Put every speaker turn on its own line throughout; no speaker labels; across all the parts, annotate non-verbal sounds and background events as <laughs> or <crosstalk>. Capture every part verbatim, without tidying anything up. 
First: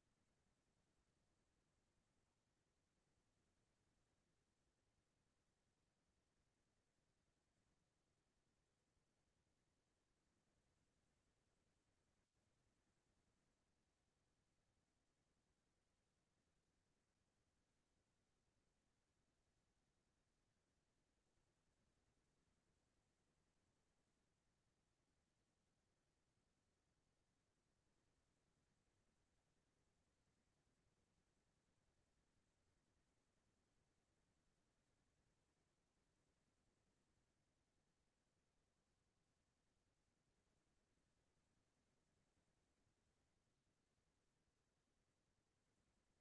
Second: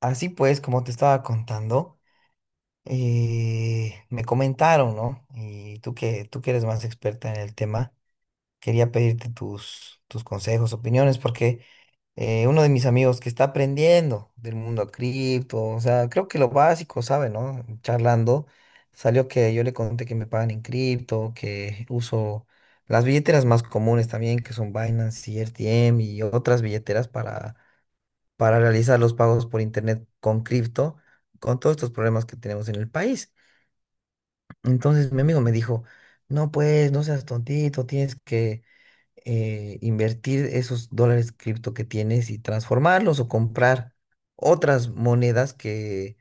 Así pues, como te estaba contando, eh, me comentaron, ¿no? Y tú que, tú que eres más experta en el tema, quería pedirte tus, tus consejos, opiniones, porque eh, uno de mis amigos que está aprendiendo del mundo cripto, o sea, creo que lo básico, ¿sabe, no? Charlando, salió que yo le conté que me pagan en cripto, que uso las billeteras más comunes también, que son Binance y R T M y otras billeteras para para realizar los pagos por internet con cripto, con todos estos problemas que tenemos en el país. Entonces mi amigo me dijo, no pues, no seas tontito, tienes que eh, invertir esos dólares cripto que tienes y transformarlos o comprar otras monedas que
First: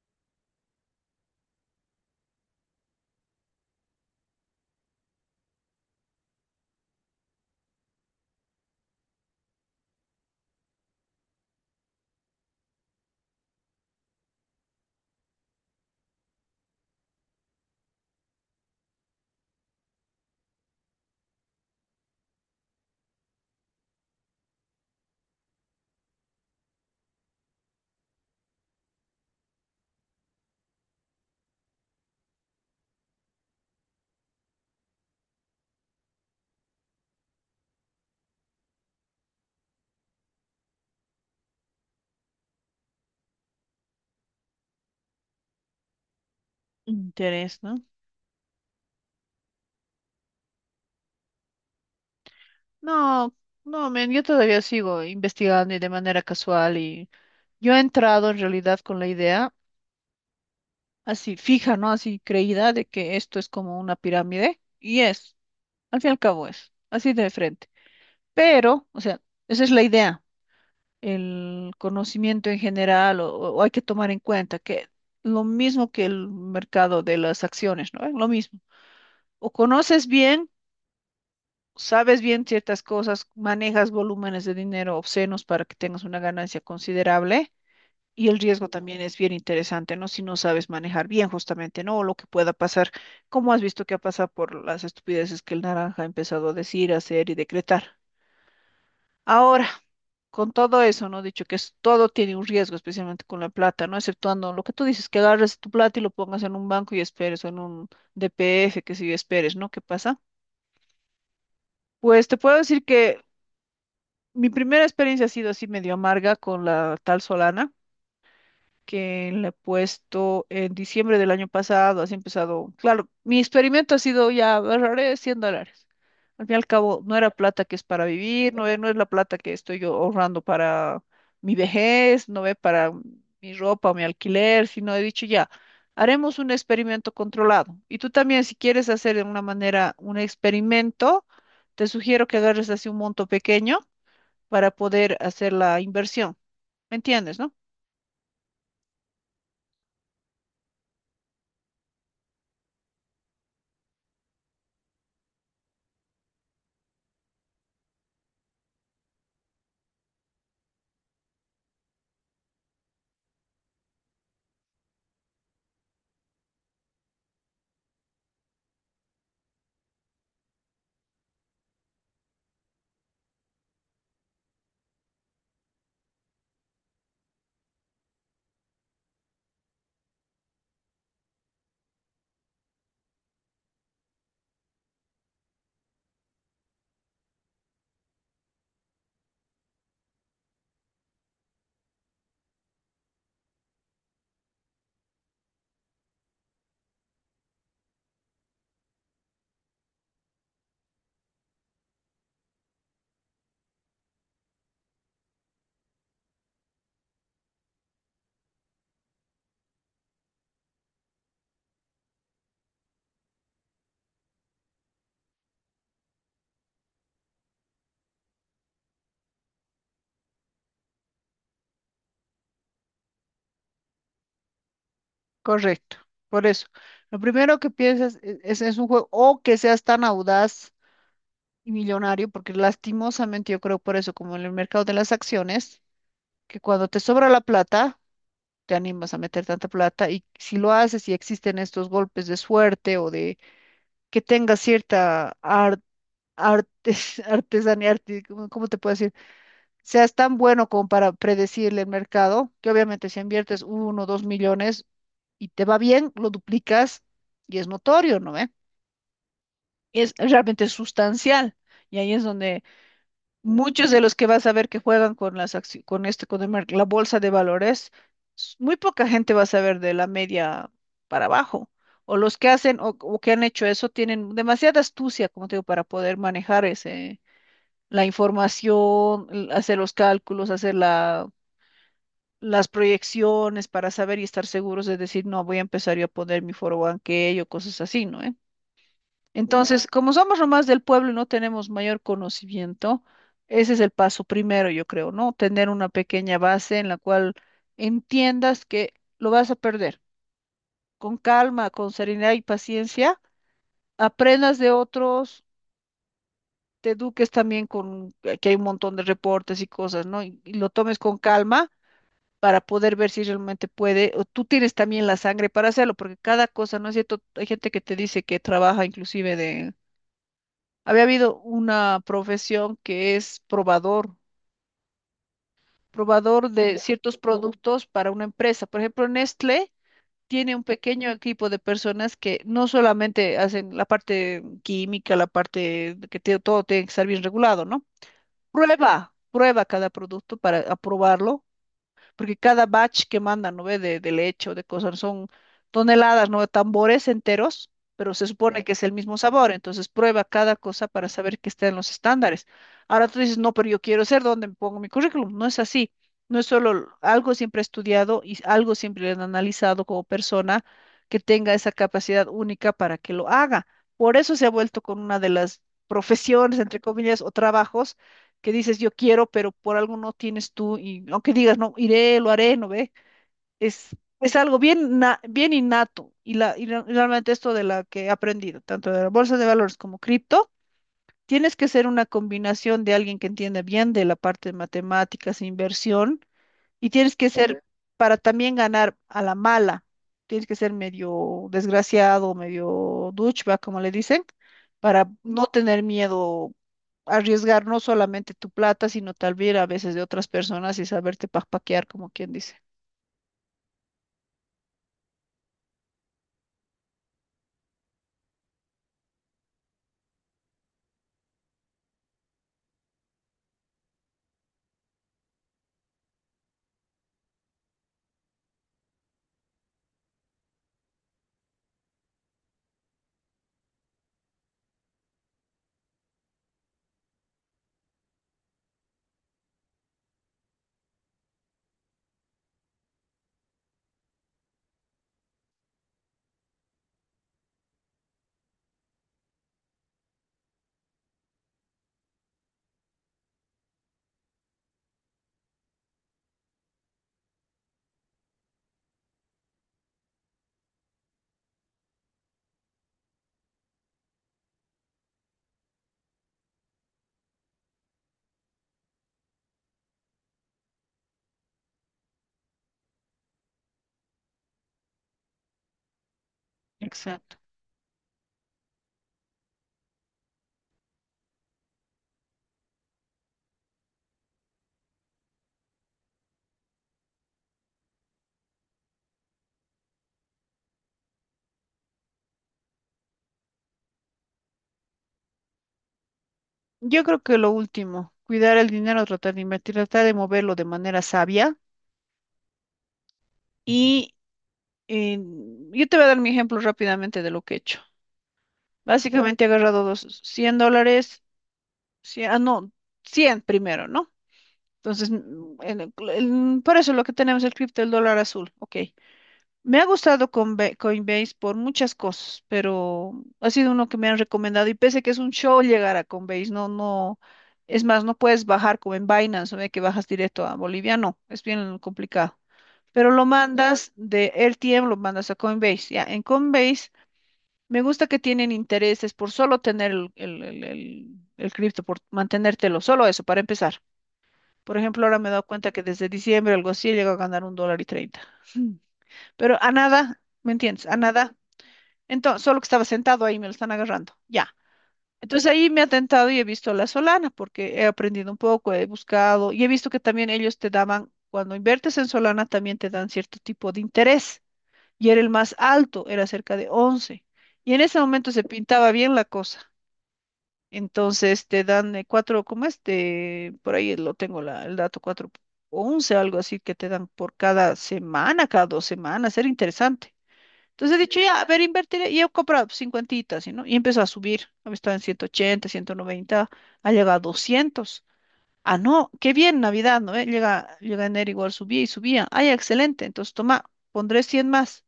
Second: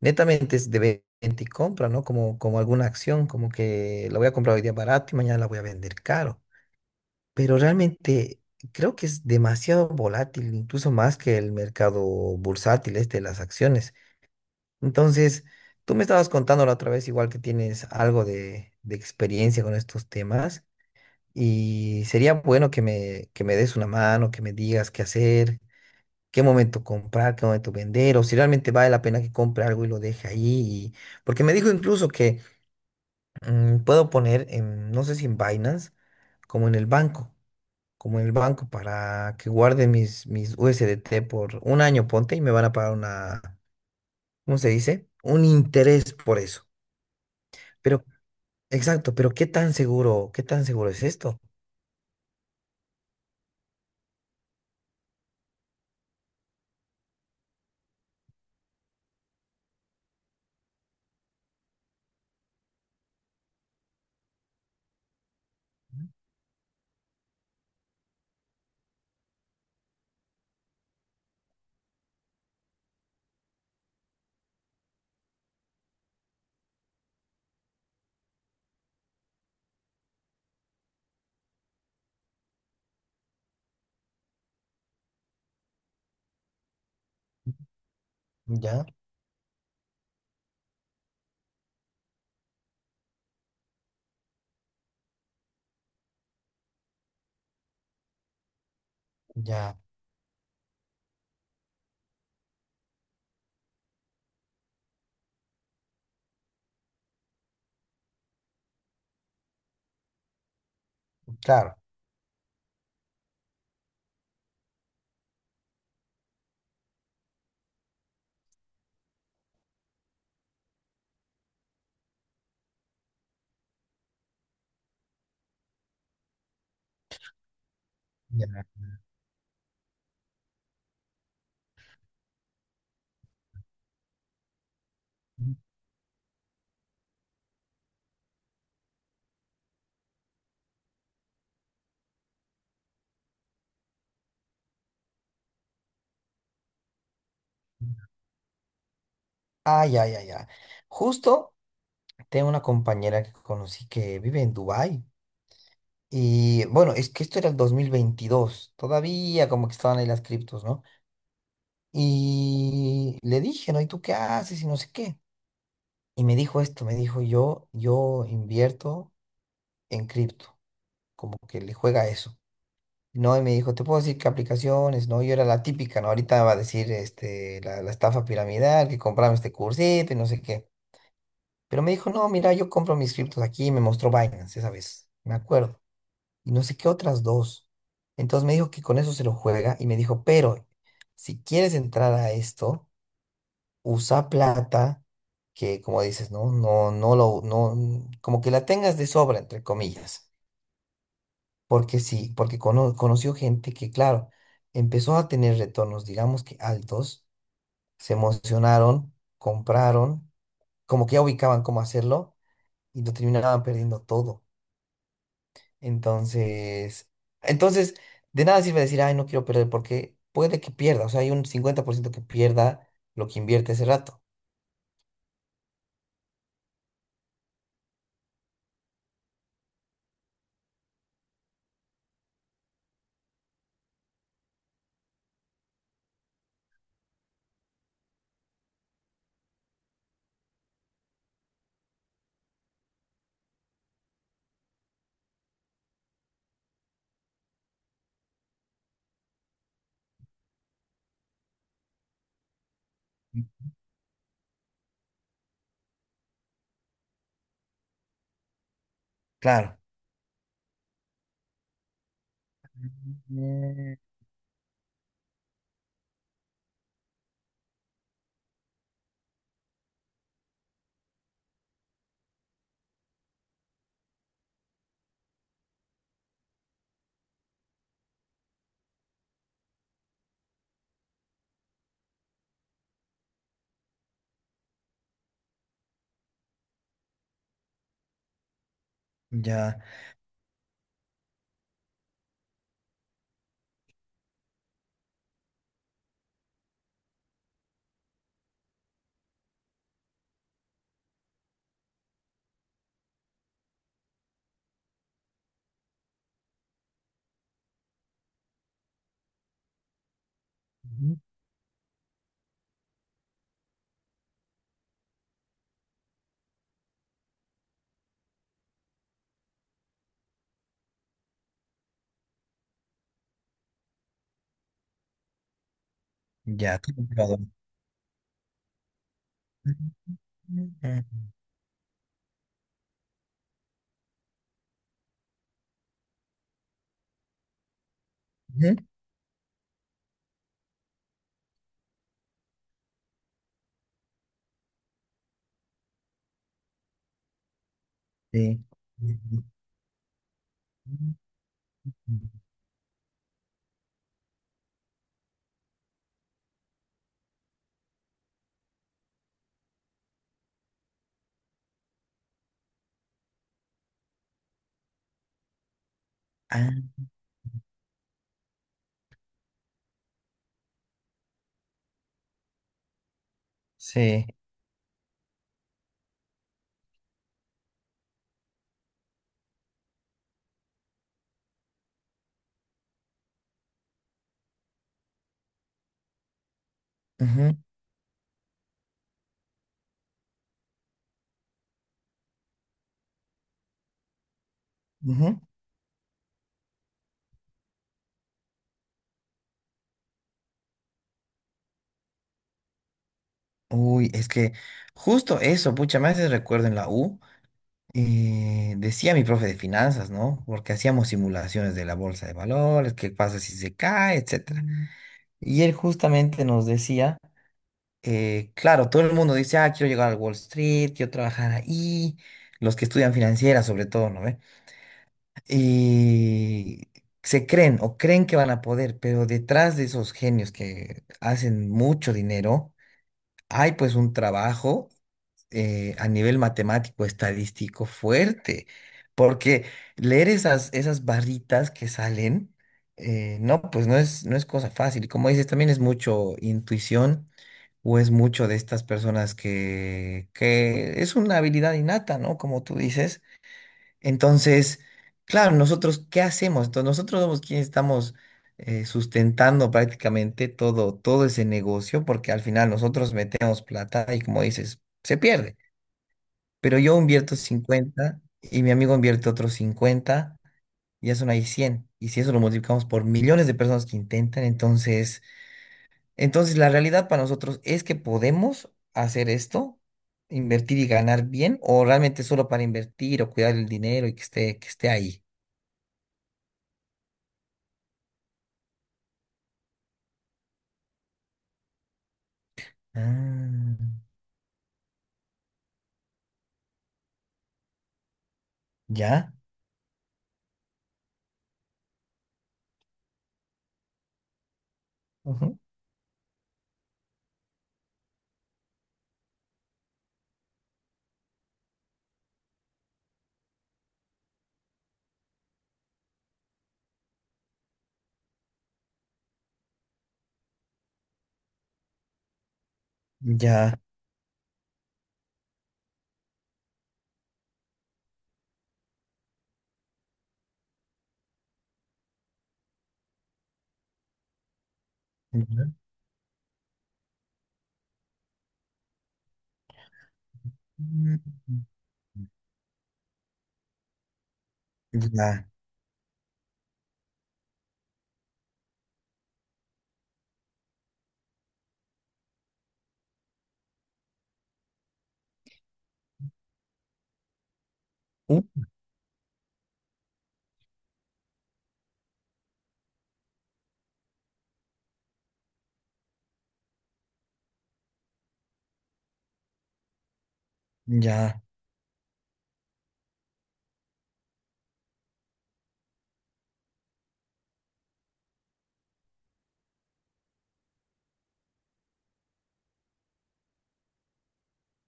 netamente es de venta y compra, ¿no? Como, como alguna acción, como que la voy a comprar hoy día barato y mañana la voy a vender caro, pero realmente creo que es demasiado volátil, incluso más que el mercado bursátil, este de las acciones. Entonces, tú me estabas contando la otra vez, igual que tienes algo de, de experiencia con estos temas, y sería bueno que me, que me des una mano, que me digas qué hacer, qué momento comprar, qué momento vender, o si realmente vale la pena que compre algo y lo deje ahí. Y- porque me dijo incluso que mm, puedo poner, en, no sé si en Binance, como en el banco como en el banco para que guarde mis, mis U S D T por un año, ponte, y me van a pagar una, ¿cómo se dice? Un interés por eso.
Interés, ¿no?
Pero, exacto, pero ¿qué tan seguro, qué tan seguro es esto?
No, no, men, yo todavía sigo investigando y de manera casual, y yo he entrado en realidad con la idea así fija, ¿no? Así creída de que esto es como una pirámide y es, al fin y al cabo, es así de frente. Pero, o sea, esa es la idea, el conocimiento en general, o, o hay que tomar en cuenta que lo mismo que el mercado de las acciones, ¿no? Es lo mismo. O conoces bien, sabes bien ciertas cosas, manejas volúmenes de dinero obscenos para que tengas una ganancia considerable, y el riesgo
Ya,
también es bien interesante, ¿no? Si no sabes manejar bien, justamente, ¿no? O lo que pueda pasar, como has visto que ha pasado por las estupideces que el naranja ha empezado a decir, hacer y decretar. Ahora,
ya,
con todo eso, ¿no? Dicho que, es, todo tiene un riesgo, especialmente con la plata, ¿no? Exceptuando lo que tú dices, que agarres tu plata y lo pongas en un banco y esperes, o en un D P F, que si esperes, ¿no? ¿Qué pasa?
claro.
Pues te puedo decir que mi primera experiencia ha sido así medio amarga con la tal Solana, que le he puesto en diciembre del año pasado, así empezado. Claro, mi experimento ha sido, ya, ahorraré cien dólares. Al fin y al cabo, no era plata que es para vivir,
Ya.
no es, no es la plata que estoy yo ahorrando para mi vejez, no es para mi ropa o mi alquiler, sino he dicho, ya, haremos un experimento controlado. Y tú también, si quieres hacer de alguna manera un experimento, te sugiero que agarres así un monto pequeño para poder hacer la inversión. ¿Me entiendes, no?
Ah, ya, ya, ya. Justo tengo una compañera que conocí que vive en Dubái. Y bueno, es que esto era el dos mil veintidós. Todavía como que estaban ahí las criptos, ¿no? Y le dije, ¿no? ¿Y tú qué haces? Y no sé qué. Y me dijo esto, me dijo yo, yo invierto en cripto, como que le juega a eso. No, y me dijo, te puedo decir qué aplicaciones, no, yo era la típica, ¿no? Ahorita va a decir este, la, la estafa piramidal, que compraba este cursito y no sé qué. Pero me dijo, no, mira, yo compro mis criptos aquí, y me mostró Binance esa vez, me acuerdo. Y no sé qué otras dos. Entonces me dijo que con eso se lo juega y me dijo, pero si quieres entrar a esto, usa plata que, como dices, no, no, no lo, no, como que la tengas de sobra, entre comillas. Porque sí, porque cono- conoció gente que, claro, empezó a tener retornos, digamos que altos, se emocionaron, compraron, como que ya ubicaban cómo hacerlo y lo terminaban perdiendo todo. Entonces, entonces, de nada sirve decir, ay, no quiero perder, porque puede que pierda, o sea, hay un cincuenta por ciento que pierda lo que invierte ese rato.
Correcto. Por eso, lo primero que piensas e- es, es un juego, o que seas tan audaz y millonario, porque lastimosamente yo creo, por eso, como en el mercado de las acciones, que cuando te sobra la plata, te animas a meter tanta plata, y si lo haces y existen estos golpes de suerte, o de que tengas cierta ar- artes- <laughs> artesanía, arti- ¿cómo cómo te puedo decir? Seas tan bueno como para predecirle el mercado, que obviamente si inviertes uno o dos millones y te va bien, lo duplicas y es notorio, ¿no ve?
Claro.
Es realmente sustancial. Y ahí es donde muchos
Mm.
de los que vas a ver que juegan con las acci- con este, con el mer- la bolsa de valores, s- muy poca gente va a saber de la media para abajo. O los que hacen, o, o que han hecho eso, tienen demasiada astucia, como te digo, para poder manejar ese, la información, l- hacer los cálculos, hacer la, las proyecciones para saber y estar seguros de decir, no, voy a empezar yo a poner mi, que o cosas así, ¿no, eh?
Ya.
Entonces, como somos nomás del pueblo y no tenemos mayor conocimiento, ese es el paso primero, yo creo, ¿no? Tener una pequeña base en la cual entiendas que lo vas a perder. Con calma, con serenidad y paciencia, aprendas de otros, te eduques también con, que hay un montón de reportes y cosas, ¿no? y y lo tomes con
Ujú.
calma para poder ver si realmente puede, o tú tienes también la sangre para hacerlo, porque cada cosa, ¿no es cierto? Hay gente que te dice que trabaja inclusive de. Había habido una profesión que es probador, probador de
Ya, qué
ciertos
complicado.
productos para una empresa. Por ejemplo, Nestlé
Ujú,
tiene un
ujú.
pequeño equipo de personas que no solamente hacen la parte química, la parte de que te- todo tiene que estar bien regulado, ¿no? Prueba, prueba cada producto para aprobarlo, porque cada batch que mandan, ¿no ve? De, de leche o de cosas, son toneladas, ¿no? Tambores enteros, pero se
Sí.
supone que es el mismo
Ujú,
sabor, entonces prueba cada cosa para saber que está en los
ujú.
estándares. Ahora tú dices, no, pero yo quiero ser donde pongo mi currículum, no es así. No es solo algo siempre estudiado y algo siempre analizado, como persona que tenga esa capacidad única para que lo haga. Por eso se ha vuelto con una de las profesiones, entre
Ah,
comillas, o trabajos, que dices yo quiero, pero por algo no tienes tú, y aunque digas no, iré, lo haré, no ve, es,
sí.
es algo bien, na- bien innato, y, la, y re- realmente esto, de la que he aprendido, tanto de la bolsa de valores como cripto, tienes que ser una combinación de alguien que entienda bien de la parte de matemáticas e inversión, y tienes que
Ujú,
ser, para también ganar a la mala, tienes que ser medio desgraciado, medio douchebag, como le dicen, para
ujú.
no tener miedo a arriesgar no solamente tu plata, sino tal vez a veces de otras personas, y saberte paquear, como quien dice.
Uy, es que justo eso, pucha, me hace recuerdo en la U, eh, decía mi profe de finanzas, ¿no? Porque hacíamos simulaciones de la bolsa de valores, qué pasa si se cae, etcétera. Mm. Y él justamente nos decía, eh, claro, todo el mundo dice, ah, quiero llegar al Wall Street, quiero trabajar ahí, los que estudian financiera sobre todo, ¿no? Y se creen o creen que van a poder, pero detrás de esos genios que hacen mucho dinero, hay pues un trabajo eh, a nivel matemático, estadístico fuerte, porque leer esas, esas barritas que salen, eh, no, pues no es, no es cosa fácil. Y como dices, también es mucho intuición. O es mucho de estas personas que, que es una habilidad innata, ¿no? Como tú dices entonces, claro, nosotros, ¿qué hacemos? Entonces, nosotros somos quienes estamos eh, sustentando prácticamente todo, todo ese negocio, porque al final nosotros metemos plata y como dices, se pierde. Pero yo invierto
Exacto.
cincuenta y mi amigo invierte otros cincuenta y ya son ahí cien. Y si eso lo multiplicamos por millones de personas que intentan, entonces, entonces la realidad para nosotros es que podemos hacer esto, invertir y ganar bien, o realmente solo para invertir o cuidar el dinero y que esté, que esté ahí.
Yo creo que lo último, cuidar el dinero, tratar de invertir, tratar de moverlo de manera sabia.
Ah,
Y eh, yo te voy a dar mi ejemplo rápidamente de lo que he hecho.
ya,
Básicamente he agarrado dos, cien dólares. Sí, ah, no, cien primero, ¿no? Entonces, mm,
ujú.
en el cl- en- por eso lo que tenemos el cripto del dólar azul, ok. Me ha gustado Conbe- Coinbase por muchas cosas, pero ha sido uno que me han recomendado, y pese que es un show llegar a Coinbase, no, no, es más, no puedes bajar como en Binance, ¿no? De que bajas directo a Bolivia, no, es bien complicado. Pero lo
Ya,
mandas de R T M, lo mandas a Coinbase, ya, en Coinbase me gusta que tienen intereses por solo tener el, el, el- el- el cripto, por mantenértelo, solo eso, para empezar. Por ejemplo, ahora me he dado cuenta
ya,
que desde diciembre algo así llegó a ganar un dólar y treinta. Mm. Pero a nada, ¿me entiendes? A
mm,
nada. Entonces, solo que estaba sentado ahí, me lo están agarrando. Ya.
ya,
Entonces ahí me ha tentado y he visto la Solana, porque he aprendido un poco, he buscado y he visto que también ellos te daban, cuando inviertes en Solana, también te dan cierto tipo de interés. Y era el más alto, era cerca de once. Y en ese momento se
uh,
pintaba bien la cosa. Entonces te dan eh, cuatro, ¿cómo es? Te- por ahí lo tengo, la, el dato, cuatro o once, algo así que te dan, por cada semana, cada dos semanas, era interesante. Entonces he dicho, ya,
ya,
a ver, invertiré, y he comprado cincuentitas, ¿no? Y empezó a subir, había estado en ciento ochenta, ciento noventa, ha llegado a doscientos. Ah, no, qué bien, Navidad, ¿no ve? Llega, llega enero, igual subía y subía. Ah, ya, excelente, entonces toma, pondré cien más.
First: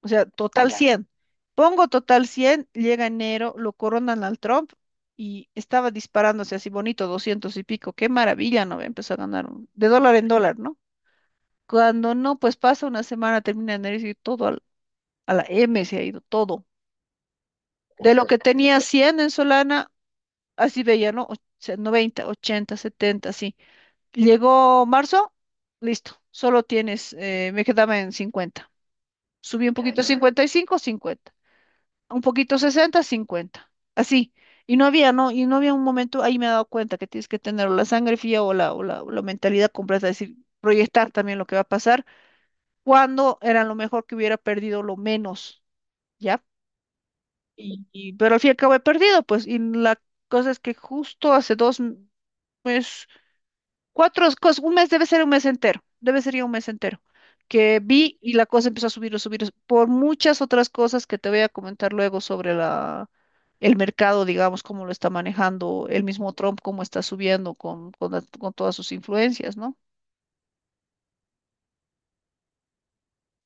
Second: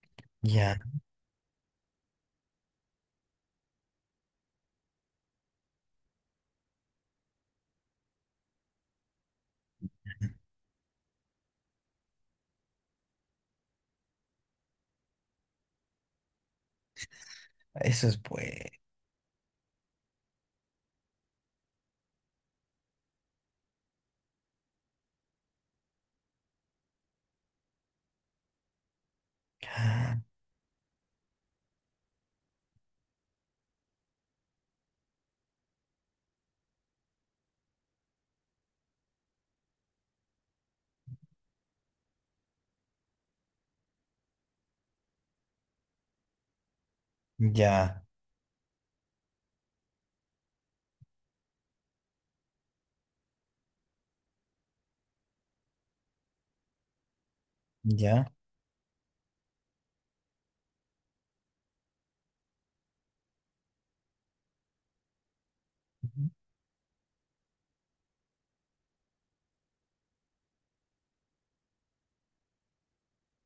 O sea, total Ala.
ya,
cien. Pongo total cien, llega enero, lo coronan al Trump, y estaba disparándose así bonito, doscientos y pico. Qué maravilla, ¿no? Empezó a ganar un- de dólar en dólar, ¿no? Cuando no, pues pasa una semana, termina enero y todo al- a la M se ha ido, todo.
eso
De
es
lo que
bueno,
tenía cien en Solana, así veía, ¿no? Och- noventa, ochenta, setenta, así. Llegó marzo, listo, solo tienes, eh, me quedaba en cincuenta. Subí un poquito a
ya,
cincuenta y cinco, cincuenta, un poquito, sesenta, cincuenta, así. Y no había, no, y no había un momento, ahí me he dado cuenta que tienes que tener o la sangre fría, o la, o la, o la mentalidad completa, es decir, proyectar también lo que va a pasar, cuando era lo mejor que hubiera perdido lo menos, ¿ya? Y, y- pero al fin y al cabo he perdido, pues, y la cosa es que justo hace dos meses, cuatro cosas, un mes debe ser, un mes entero, debe ser ya un mes entero, que vi
ya,
y la cosa empezó a subir, a subir, por muchas otras cosas que te voy a comentar luego sobre la el mercado, digamos, cómo lo está manejando el mismo
ya,
Trump, cómo está subiendo con, con la- con todas sus influencias, ¿no?